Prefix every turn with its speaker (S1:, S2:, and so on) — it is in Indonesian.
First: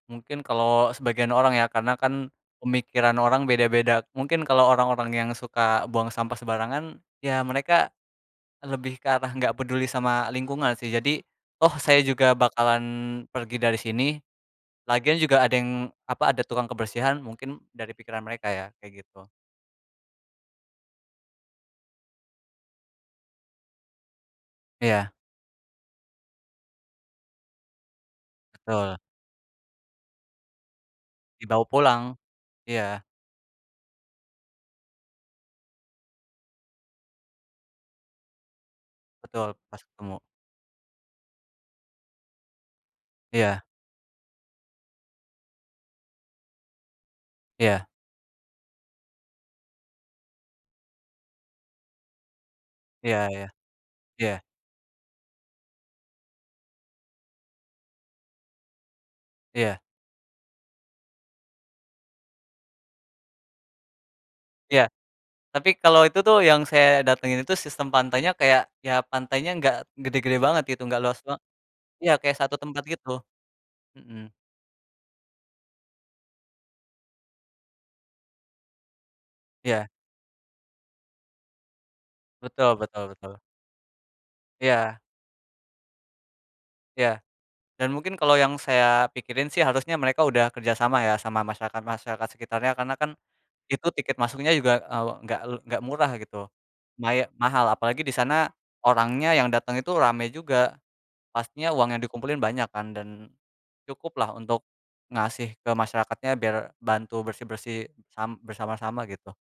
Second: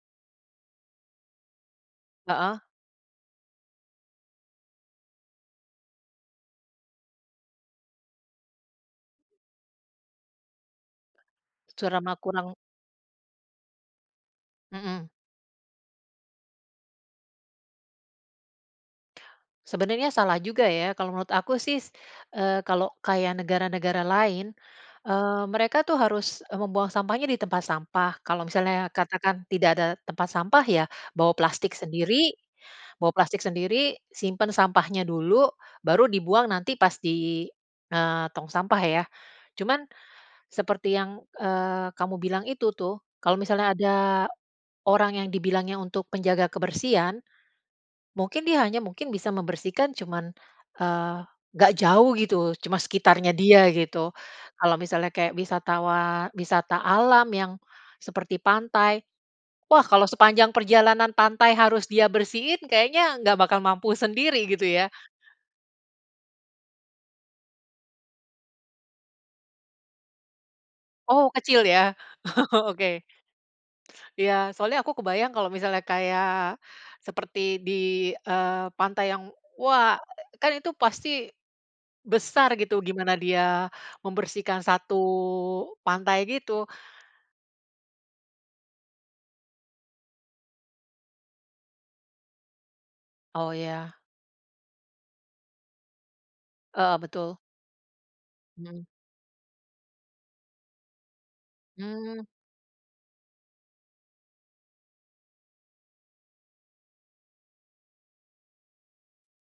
S1: Mungkin kalau sebagian orang ya, karena kan
S2: Heeh.
S1: pemikiran orang beda-beda, mungkin kalau orang-orang yang suka buang sampah sembarangan, ya mereka lebih ke arah enggak peduli sama lingkungan sih. Jadi toh saya
S2: Curama
S1: juga
S2: kurang.
S1: bakalan pergi dari sini.
S2: Mhm.
S1: Lagian juga ada yang, apa ada tukang kebersihan mungkin dari pikiran mereka, ya kayak gitu.
S2: Sebenarnya salah juga ya. Kalau menurut aku sih, eee, kalau kaya negara-negara lain,
S1: Iya.
S2: eee, mereka tuh harus, eee, membuang sampahnya di tempat sampah. Kalau misalnya
S1: Betul.
S2: katakan tidak ada tempat sampah ya bawa
S1: Dibawa
S2: plastik
S1: pulang,
S2: sendiri.
S1: iya.
S2: Bawa plastik sendiri, simpan sampahnya dulu, baru dibuang nanti pas di, eee, tong sampah ya.
S1: Betul, pas
S2: Cuman
S1: ketemu.
S2: seperti yang, eee, kamu bilang itu tuh, kalau
S1: Iya.
S2: misalnya ada orang yang dibilangnya untuk penjaga kebersihan,
S1: Iya.
S2: mungkin dia hanya mungkin bisa membersihkan cuma, eee, enggak jauh gitu, cuma
S1: Iya
S2: sekitarnya
S1: iya.
S2: dia gitu.
S1: Iya.
S2: Kalau misalnya kayak wisatawan wisata alam yang seperti pantai.
S1: Iya.
S2: Wah, kalau sepanjang perjalanan pantai harus dia bersihin, kayaknya enggak bakal mampu sendiri gitu
S1: Iya.
S2: ya.
S1: Tapi kalau itu tuh yang saya datengin itu sistem pantainya kayak ya pantainya, enggak gede-gede banget gitu enggak los
S2: Oh
S1: ba
S2: kecil ya,
S1: iya kayak satu tempat
S2: oke.
S1: gitu. Mhm.
S2: Iya soalnya aku kebayang kalau misalnya kayak seperti di, eee, pantai yang
S1: Iya.
S2: wah, kan itu pasti besar
S1: Betul
S2: gitu
S1: betul
S2: gimana
S1: betul.
S2: dia membersihkan satu
S1: Iya.
S2: pantai gitu.
S1: Iya. Dan mungkin kalau yang saya pikirin sih, harusnya mereka udah kerjasama ya sama masyarakat-masyarakat sekitarnya karena kan
S2: Oh
S1: itu
S2: iya.
S1: tiket masuknya juga, eee, enggak le enggak murah gitu.
S2: Heeh,
S1: Maya
S2: betul.
S1: mahal apalagi di sana
S2: Mhm.
S1: orangnya yang dateng itu rame juga, pastinya uang yang
S2: Mmm.
S1: dikumpulin banyak kan dan cukuplah untuk ngasih ke masyarakatnya biar bantu bersih-bersih sam bersama-sama gitu.